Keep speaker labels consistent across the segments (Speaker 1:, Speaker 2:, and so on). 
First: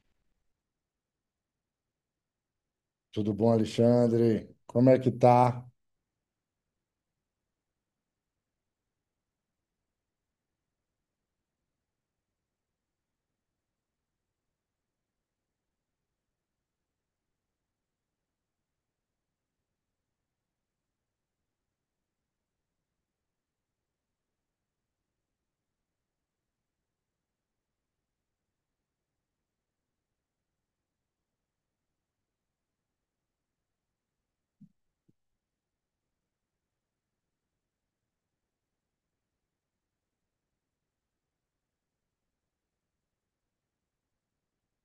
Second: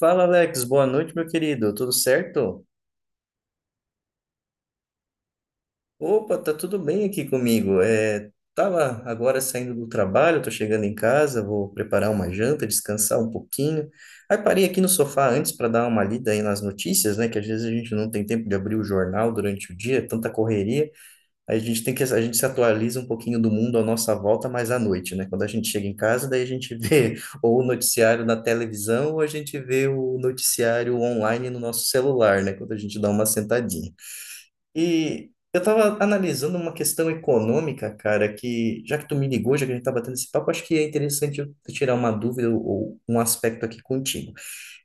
Speaker 1: Fala, Alex. Boa noite, meu querido. Tudo certo?
Speaker 2: Tudo bom, Alexandre? Como é que tá?
Speaker 1: Opa, tá tudo bem aqui comigo. É, tava agora saindo do trabalho, tô chegando em casa, vou preparar uma janta, descansar um pouquinho. Aí parei aqui no sofá antes para dar uma lida aí nas notícias, né? Que às vezes a gente não tem tempo de abrir o jornal durante o dia, é tanta correria. A gente se atualiza um pouquinho do mundo à nossa volta, mas à noite, né? Quando a gente chega em casa, daí a gente vê ou o noticiário na televisão, ou a gente vê o noticiário online no nosso celular, né? Quando a gente dá uma sentadinha. E eu estava analisando uma questão econômica, cara, que já que tu me ligou, já que a gente está batendo esse papo, acho que é interessante eu tirar uma dúvida ou um aspecto aqui contigo.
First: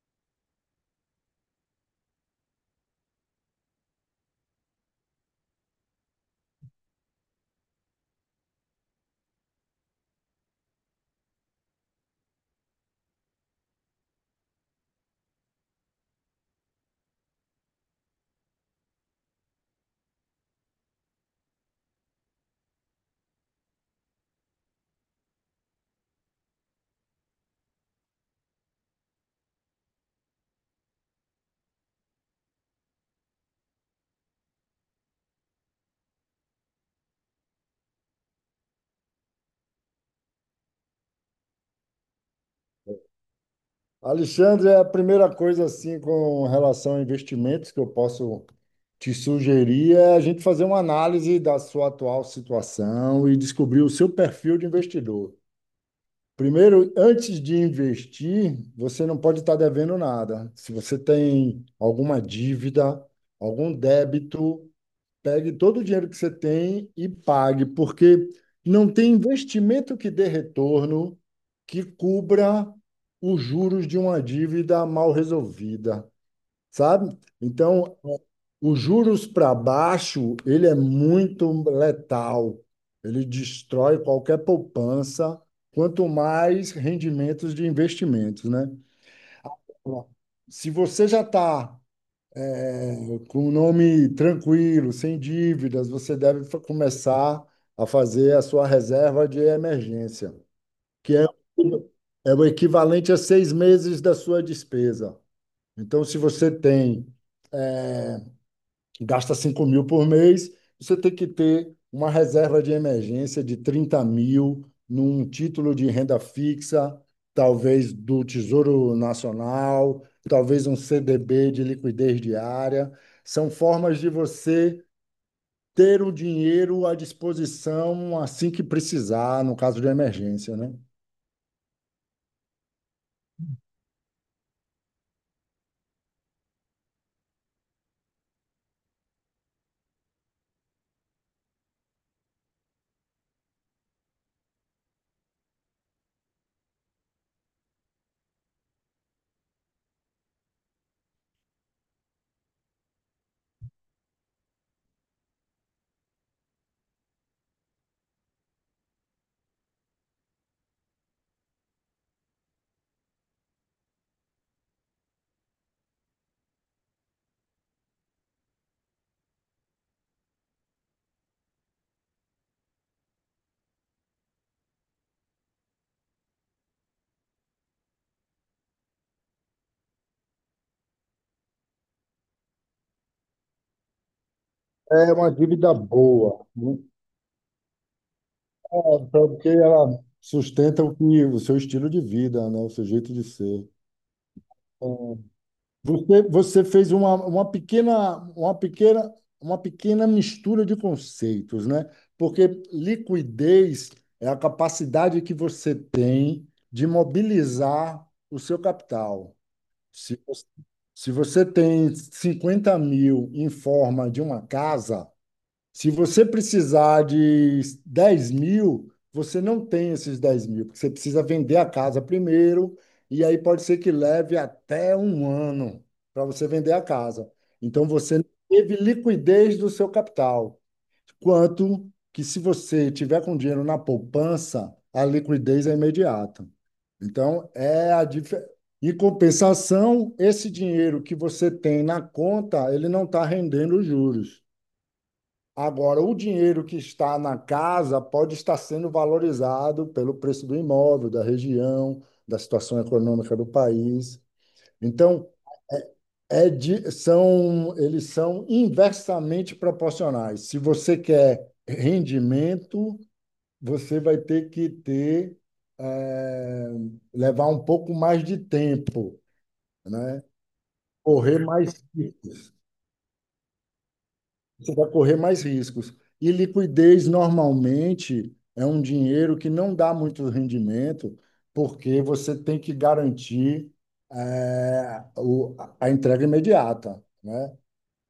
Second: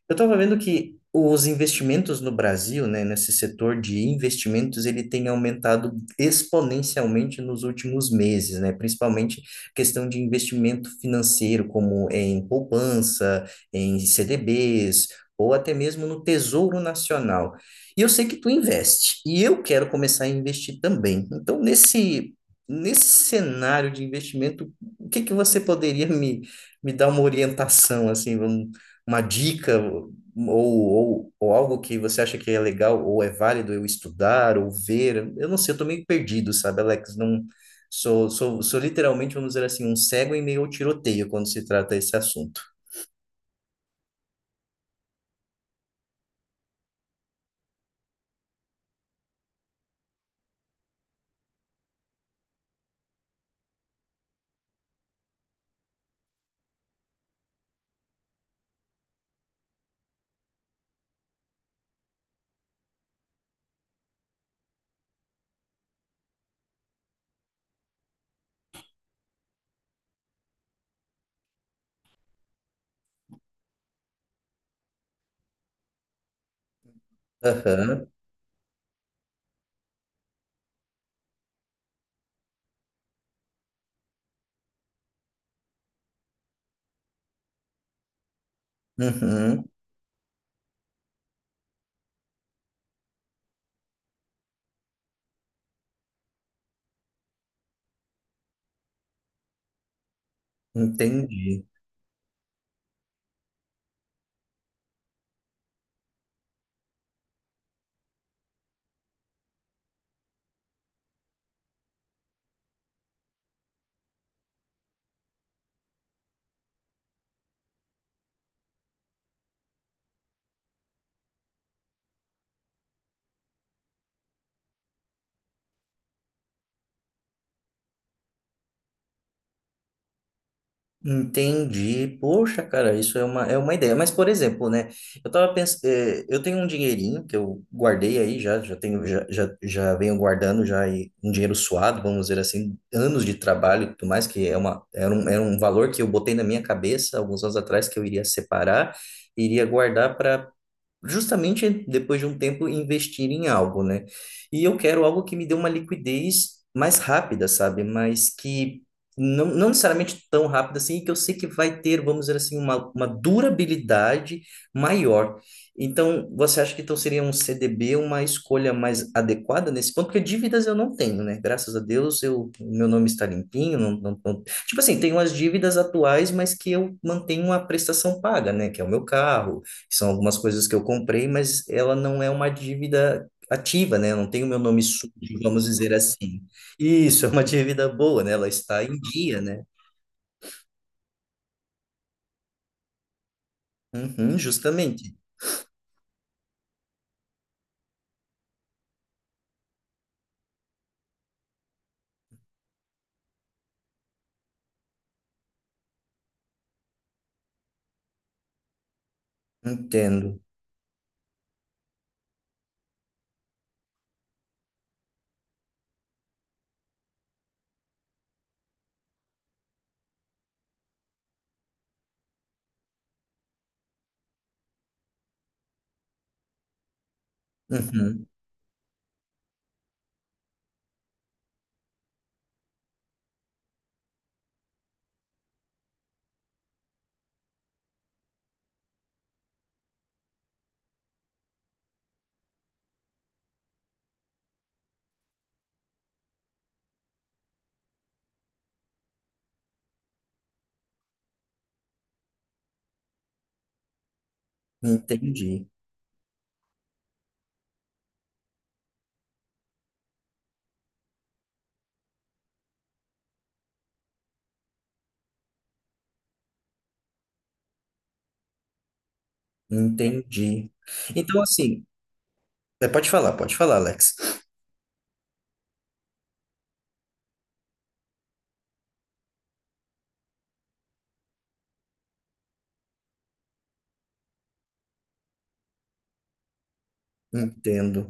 Speaker 1: Eu estava vendo que os investimentos no Brasil, né, nesse setor de investimentos, ele tem aumentado exponencialmente nos últimos meses, né, principalmente questão de investimento financeiro, como em poupança, em CDBs, ou até mesmo no Tesouro Nacional. E eu sei que tu investe, e eu quero começar a investir também. Então, nesse cenário de investimento, o que que você poderia me dar uma orientação, assim, vamos uma dica ou algo que você acha que é legal ou é válido eu estudar ou ver? Eu não sei, eu tô meio perdido, sabe, Alex? Não sou literalmente, vamos dizer assim, um cego em meio ao tiroteio quando se trata esse assunto.
Speaker 2: Alexandre, é a primeira coisa assim com relação a investimentos que eu posso te sugerir é a gente fazer uma análise da sua atual situação e descobrir o seu perfil de investidor. Primeiro, antes de investir, você não pode estar devendo nada. Se você tem alguma dívida, algum débito, pegue todo o dinheiro que você tem e pague, porque não tem investimento que dê retorno que cubra os juros de uma dívida mal resolvida, sabe? Então,
Speaker 1: Aham,
Speaker 2: os juros para baixo, ele é muito letal. Ele destrói qualquer poupança, quanto mais rendimentos de investimentos, né?
Speaker 1: uhum,
Speaker 2: Se você já está com um nome tranquilo, sem dívidas, você deve começar a fazer a sua reserva de emergência, que é,
Speaker 1: entendi.
Speaker 2: é o equivalente a seis meses da sua despesa. Então, se você tem, gasta 5 mil por mês, você tem que ter uma reserva de emergência de 30 mil num título de renda fixa, talvez do Tesouro Nacional, talvez um CDB de liquidez diária. São formas de você ter o dinheiro à disposição assim que precisar, no caso de emergência, né?
Speaker 1: Entendi. Poxa, cara, isso é uma ideia. Mas, por exemplo, né? Eu tava pensando, eu tenho um dinheirinho que eu guardei aí já, já venho guardando já e um dinheiro suado, vamos dizer assim, anos de trabalho e tudo mais, que era um valor que eu botei na minha cabeça alguns anos atrás que eu iria separar, iria guardar para justamente depois de um tempo investir em algo, né? E eu quero algo que me dê uma liquidez mais rápida, sabe? Mas que não necessariamente tão rápida assim, que eu sei que vai ter, vamos dizer assim, uma durabilidade maior. Então, você acha que então seria um CDB uma escolha mais adequada nesse ponto? Porque dívidas eu não tenho, né? Graças a Deus, eu, meu nome está limpinho, tipo assim, tenho as dívidas atuais, mas que eu mantenho a prestação paga, né? Que é o meu carro, são algumas coisas que eu comprei, mas ela não é uma dívida ativa, né? Eu não tem o meu nome sujo,
Speaker 2: É uma
Speaker 1: vamos
Speaker 2: dívida
Speaker 1: dizer assim.
Speaker 2: boa, muito
Speaker 1: Isso, é uma dívida boa, né? Ela está em
Speaker 2: boa,
Speaker 1: dia,
Speaker 2: porque
Speaker 1: né?
Speaker 2: ela sustenta o, que, o seu estilo de vida, né? O seu jeito de ser.
Speaker 1: Uhum, justamente.
Speaker 2: Então, você fez uma pequena mistura de conceitos, né? Porque liquidez é a capacidade que você tem de mobilizar o seu capital. Se
Speaker 1: Entendo.
Speaker 2: você, se você tem 50 mil em forma de uma casa, se você precisar de 10 mil, você não tem esses 10 mil, porque você precisa vender a casa primeiro, e aí pode ser que leve até um ano para você vender a casa. Então você não
Speaker 1: Uhum,
Speaker 2: teve liquidez do seu capital. Quanto que se você tiver com dinheiro na poupança, a liquidez é imediata. Então, é a dif... Em compensação, esse dinheiro que você tem na conta, ele não está rendendo os juros. Agora, o dinheiro que está na casa pode estar sendo valorizado pelo preço do imóvel, da região, da situação econômica do país. Então,
Speaker 1: entendi.
Speaker 2: eles são inversamente proporcionais. Se você quer rendimento, você vai ter que eh, levar um pouco mais de tempo, né?
Speaker 1: Entendi.
Speaker 2: Correr
Speaker 1: Então,
Speaker 2: mais
Speaker 1: assim, é, pode falar, Alex.
Speaker 2: Você vai correr mais riscos. E liquidez normalmente é um dinheiro que não dá muito rendimento, porque você tem que garantir eh, o- a entrega imediata, né?
Speaker 1: Entendo.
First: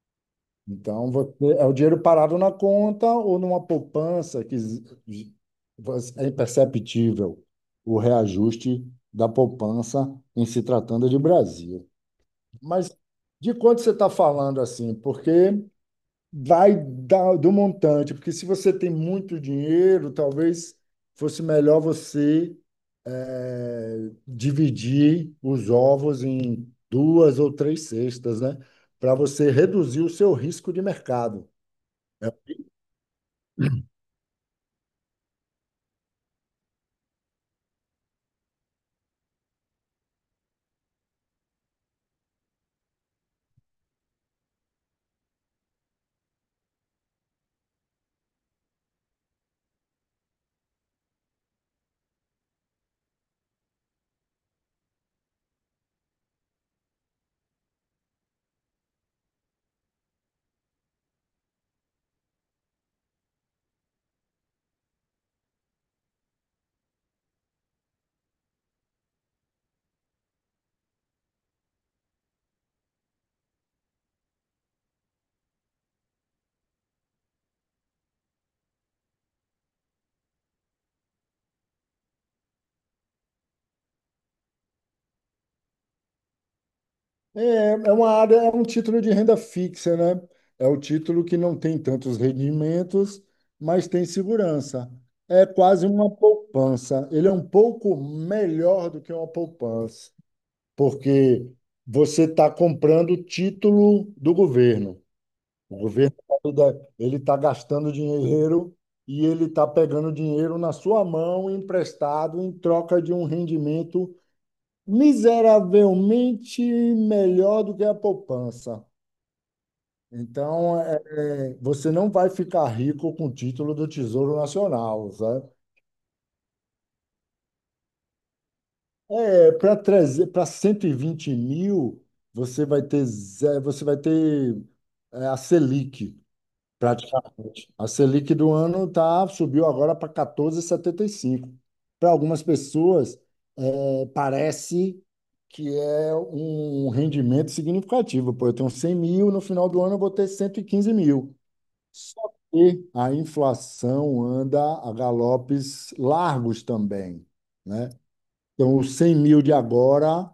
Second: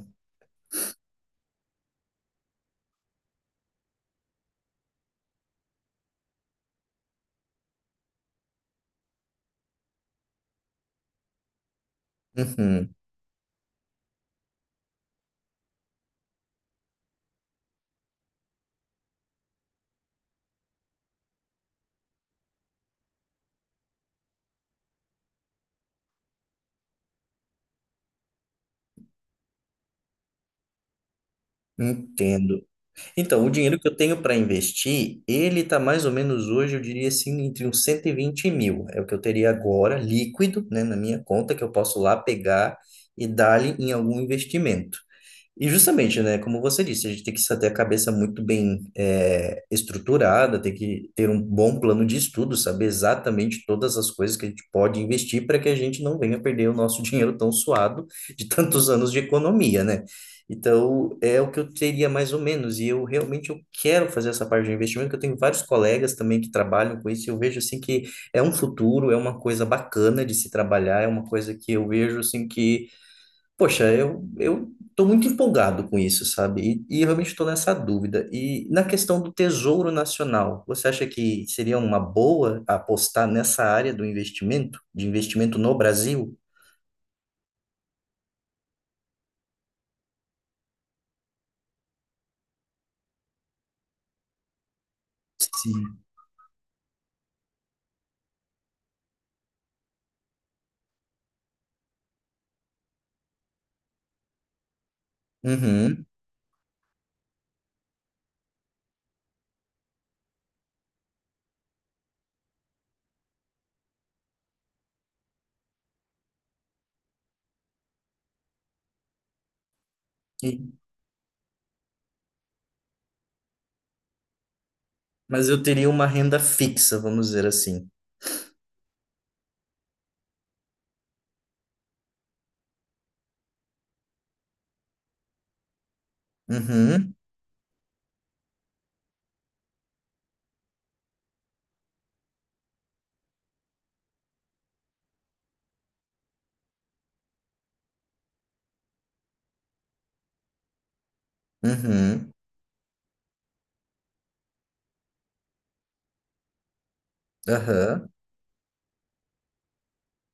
Speaker 2: Então, é o dinheiro parado na conta ou numa poupança é imperceptível o reajuste da poupança em se tratando de Brasil. Mas
Speaker 1: Uhum,
Speaker 2: de quanto você está falando assim? Porque vai do montante, porque se você tem muito dinheiro, talvez fosse melhor você dividir os ovos em duas ou três cestas, né? Para você reduzir o seu risco de mercado.
Speaker 1: entendo. Então, o dinheiro que eu tenho para investir, ele tá mais ou menos hoje, eu diria assim, entre uns 120 mil. É o que eu teria agora, líquido, né, na minha conta, que eu posso lá pegar e dar-lhe em algum investimento. E justamente, né, como você disse, a gente tem que ter a cabeça muito bem estruturada, tem que ter um bom plano de estudo, saber exatamente todas as coisas que a gente pode investir para que a gente não venha perder o nosso dinheiro tão suado de tantos anos de economia, né? Então, é o que eu teria mais ou menos, e eu realmente eu quero fazer essa parte de investimento, que eu tenho vários colegas também que trabalham com isso, e eu vejo assim que é um futuro, é uma coisa bacana de se trabalhar, é uma coisa que eu vejo assim que poxa, eu tô muito empolgado com isso, sabe? E eu realmente estou nessa dúvida. E na questão do Tesouro Nacional, você acha que seria uma boa apostar nessa área do investimento, de investimento no Brasil?
Speaker 2: É, é uma área, é um título de renda fixa, né? É o título que não tem tantos rendimentos, mas tem segurança. É quase
Speaker 1: Sim.
Speaker 2: uma poupança. Ele é um pouco melhor do que uma poupança, porque você está comprando título do governo. O
Speaker 1: Uhum.
Speaker 2: governo ele está gastando dinheiro e ele está pegando dinheiro na sua mão emprestado em troca de um rendimento miseravelmente melhor do que a poupança.
Speaker 1: E-
Speaker 2: Então, você não vai ficar rico com o título do Tesouro Nacional,
Speaker 1: mas
Speaker 2: sabe?
Speaker 1: eu teria uma renda fixa, vamos dizer assim.
Speaker 2: É, para trazer para 120 mil, você vai ter a Selic,
Speaker 1: Uhum,
Speaker 2: praticamente. A Selic do ano subiu agora para 14,75. Para algumas pessoas, parece que é um rendimento significativo. Pô, eu tenho 100 mil, no final do ano eu vou ter 115 mil. Só
Speaker 1: uhum,
Speaker 2: que a inflação anda a galopes largos também, né?
Speaker 1: aham,
Speaker 2: Então, os 100 mil de agora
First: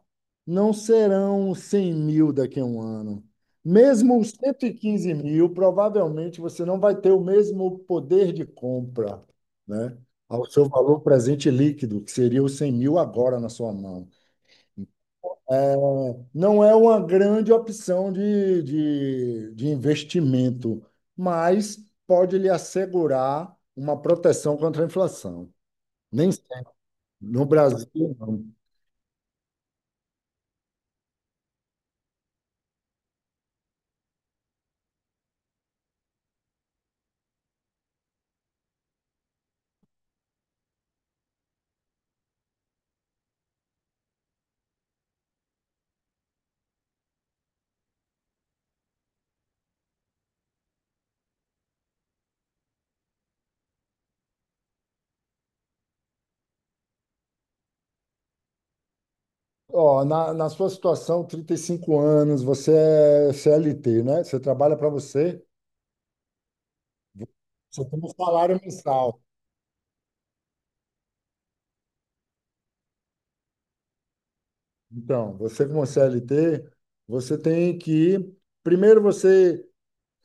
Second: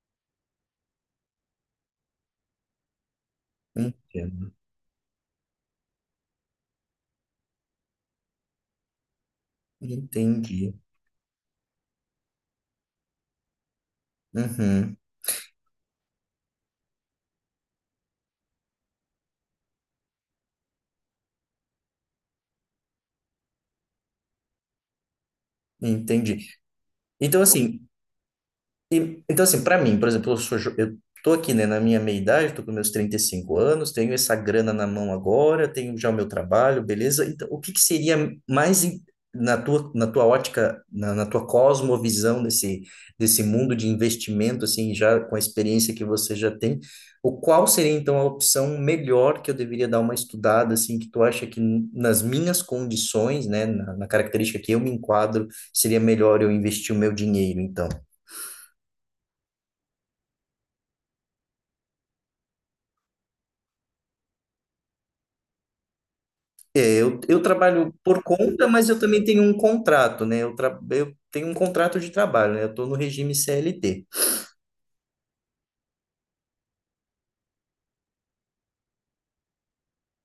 Speaker 2: não serão 100 mil daqui a um ano. Mesmo os
Speaker 1: entendo.
Speaker 2: 115 mil, provavelmente você não vai ter o mesmo poder de compra, né? Ao seu
Speaker 1: Entendi.
Speaker 2: valor presente líquido, que seria os 100 mil agora na sua mão.
Speaker 1: Uhum,
Speaker 2: Não é uma grande opção de investimento, mas pode lhe assegurar uma proteção contra a inflação. Nem
Speaker 1: entendi.
Speaker 2: sempre.
Speaker 1: Então,
Speaker 2: No
Speaker 1: assim,
Speaker 2: Brasil, não.
Speaker 1: e, então, assim, para mim, por exemplo, eu tô aqui, né, na minha meia-idade, tô com meus 35 anos, tenho essa grana na mão agora, tenho já o meu trabalho, beleza? Então, o que que seria na tua ótica, na tua cosmovisão desse mundo de investimento, assim, já com a experiência que você já tem, o qual seria, então, a opção melhor que eu deveria dar uma estudada, assim, que tu acha que nas minhas condições, né, na característica que eu me enquadro, seria melhor eu investir o meu dinheiro, então?
Speaker 2: Ó, na sua situação, 35 anos, você é CLT, né? Você trabalha para você,
Speaker 1: É, eu
Speaker 2: você
Speaker 1: trabalho
Speaker 2: tem um
Speaker 1: por
Speaker 2: salário
Speaker 1: conta, mas eu
Speaker 2: mensal.
Speaker 1: também tenho um contrato, né? Eu tenho um contrato de trabalho, né? Eu estou no regime CLT.
Speaker 2: Então, você como CLT, você tem que, primeiro você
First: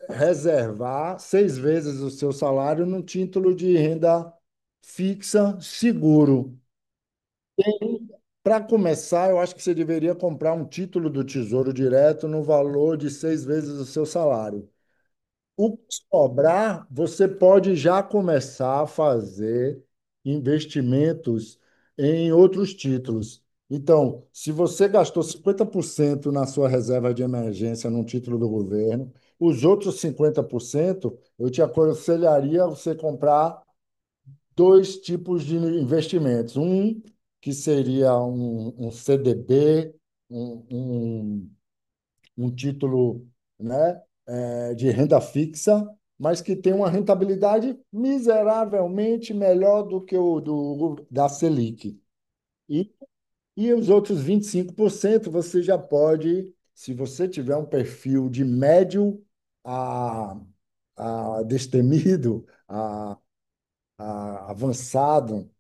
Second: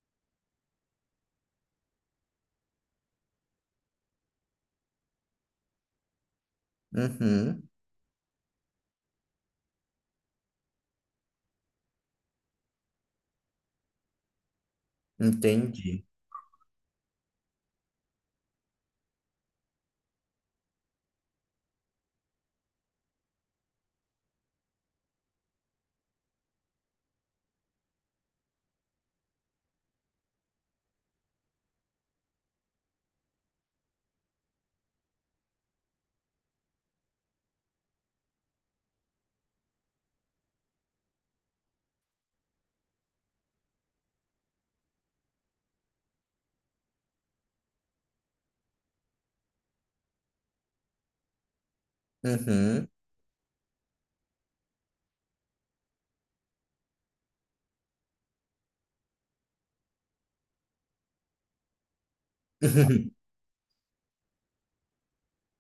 Speaker 2: reservar seis vezes o seu salário num título de renda fixa seguro.
Speaker 1: Uhum,
Speaker 2: Para começar, eu acho que você deveria comprar um título do Tesouro Direto no valor de seis vezes o seu salário. O que
Speaker 1: entendi.
Speaker 2: sobrar, você pode já começar a fazer investimentos em outros títulos. Então, se você gastou 50% na sua reserva de emergência num título do governo, os outros 50%, eu te aconselharia você comprar dois tipos de investimentos. Um, que seria um CDB, um, um um título, né, de renda fixa, mas que tem uma rentabilidade miseravelmente melhor do que o da Selic.
Speaker 1: Uhum.
Speaker 2: E, e os outros 25% você já pode, se você tiver um perfil de médio a, a, destemido, a, a avançado,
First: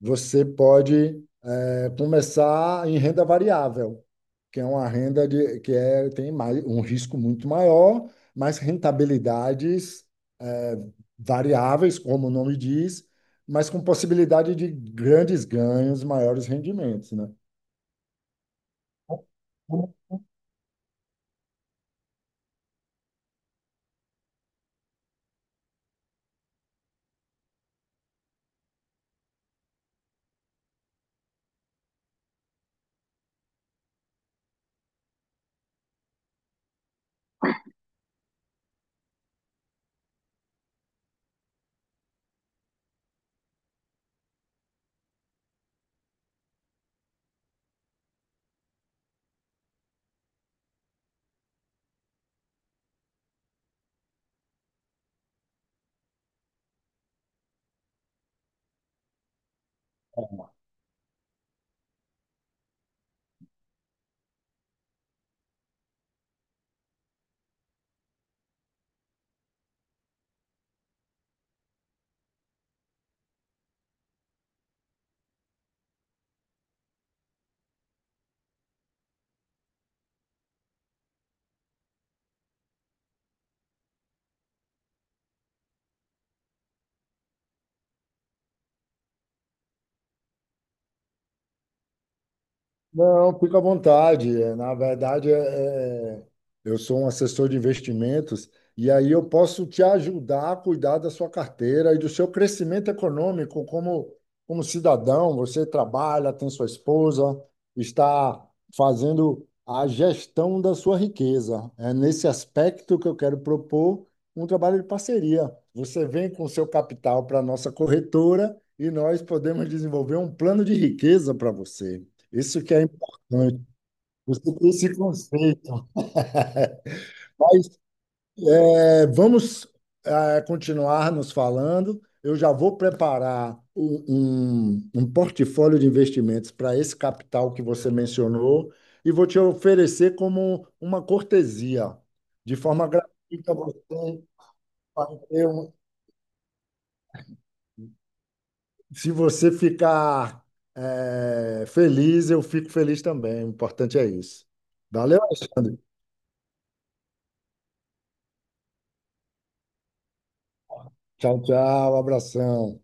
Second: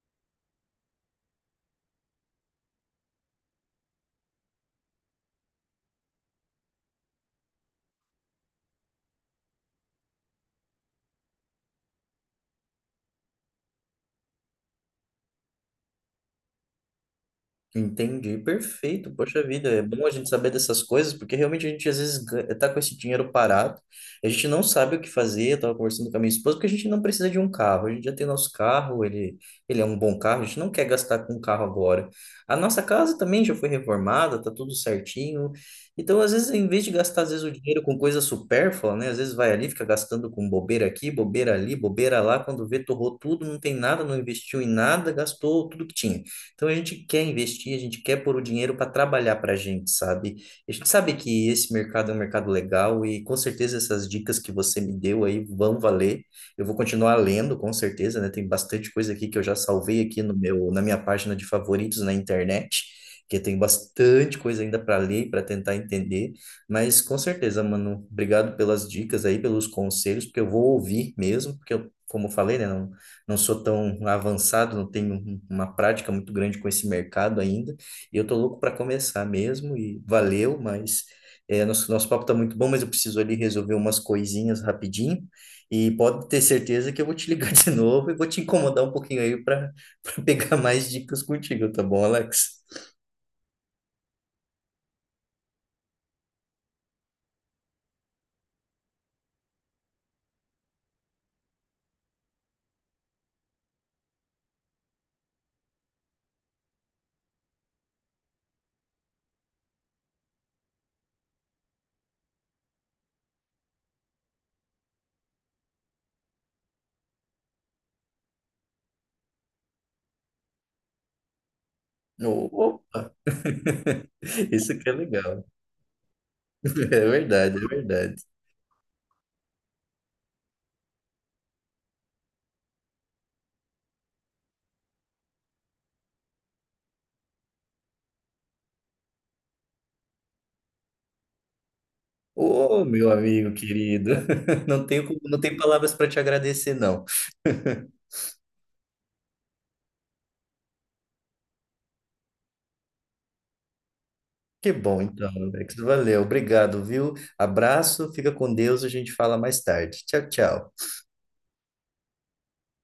Speaker 2: você pode é começar em renda variável, que é uma renda tem mais, um risco muito maior, mas rentabilidades é, variáveis, como o nome diz, mas com possibilidade de grandes ganhos, maiores rendimentos, né?
Speaker 1: Entendi, perfeito. Poxa vida, é bom a gente saber dessas coisas, porque realmente a gente às vezes tá com esse dinheiro parado, a gente não sabe o que fazer. Eu tava conversando com a minha esposa, porque a gente não precisa de um carro, a gente já tem nosso carro, ele é um bom carro, a gente não quer gastar com um carro agora. A nossa casa também já foi reformada, tá tudo certinho. Então, às vezes, em vez de gastar às vezes o dinheiro com coisa supérflua, né? Às vezes vai ali, fica gastando com bobeira aqui, bobeira ali, bobeira lá, quando vê, torrou tudo, não tem nada, não investiu em nada, gastou tudo que tinha. Então a gente quer investir, a gente quer pôr o dinheiro para trabalhar para a gente, sabe? A gente sabe que esse mercado é um mercado legal e com certeza essas dicas que você me deu aí vão valer. Eu vou continuar lendo, com certeza, né? Tem bastante coisa aqui que eu já salvei aqui no meu, na minha página de favoritos na internet. Que tem bastante coisa ainda para ler, para tentar entender, mas com certeza, mano, obrigado pelas dicas aí, pelos conselhos, porque eu vou ouvir mesmo, porque eu, como eu falei, né, não sou tão avançado, não tenho uma prática muito grande com esse mercado ainda, e eu tô louco para começar mesmo, e valeu, mas é, nosso papo tá muito bom, mas eu preciso ali resolver umas coisinhas rapidinho, e pode ter certeza que eu vou te ligar de novo e vou te incomodar um pouquinho aí para pegar mais dicas contigo, tá bom, Alex?
Speaker 2: Não, fica à vontade. É, na verdade, é, eu sou um assessor de investimentos e aí eu posso te ajudar a cuidar da sua carteira e do seu crescimento econômico como cidadão. Você trabalha, tem sua esposa, está fazendo a gestão da sua riqueza. É nesse aspecto que eu quero propor um trabalho de parceria. Você vem com seu capital para a nossa corretora e nós podemos desenvolver um plano de riqueza para você. Isso que é
Speaker 1: Opa,
Speaker 2: importante. Você tem
Speaker 1: isso que é
Speaker 2: esse
Speaker 1: legal.
Speaker 2: conceito.
Speaker 1: É verdade, é
Speaker 2: Mas
Speaker 1: verdade.
Speaker 2: vamos é continuar nos falando. Eu já vou preparar um portfólio de investimentos para esse capital que você mencionou e vou te oferecer como uma cortesia, de
Speaker 1: Ô,
Speaker 2: forma
Speaker 1: meu amigo
Speaker 2: gratuita. você
Speaker 1: querido, não tenho,
Speaker 2: vai
Speaker 1: não
Speaker 2: ter
Speaker 1: tenho
Speaker 2: um-
Speaker 1: palavras para te agradecer, não.
Speaker 2: se você ficar feliz, eu fico feliz também. O importante é isso.
Speaker 1: Que bom,
Speaker 2: Valeu,
Speaker 1: então, Alex.
Speaker 2: Alexandre.
Speaker 1: Valeu, obrigado, viu? Abraço, fica com Deus, a gente fala mais tarde. Tchau, tchau.
Speaker 2: Tchau, tchau. Abração.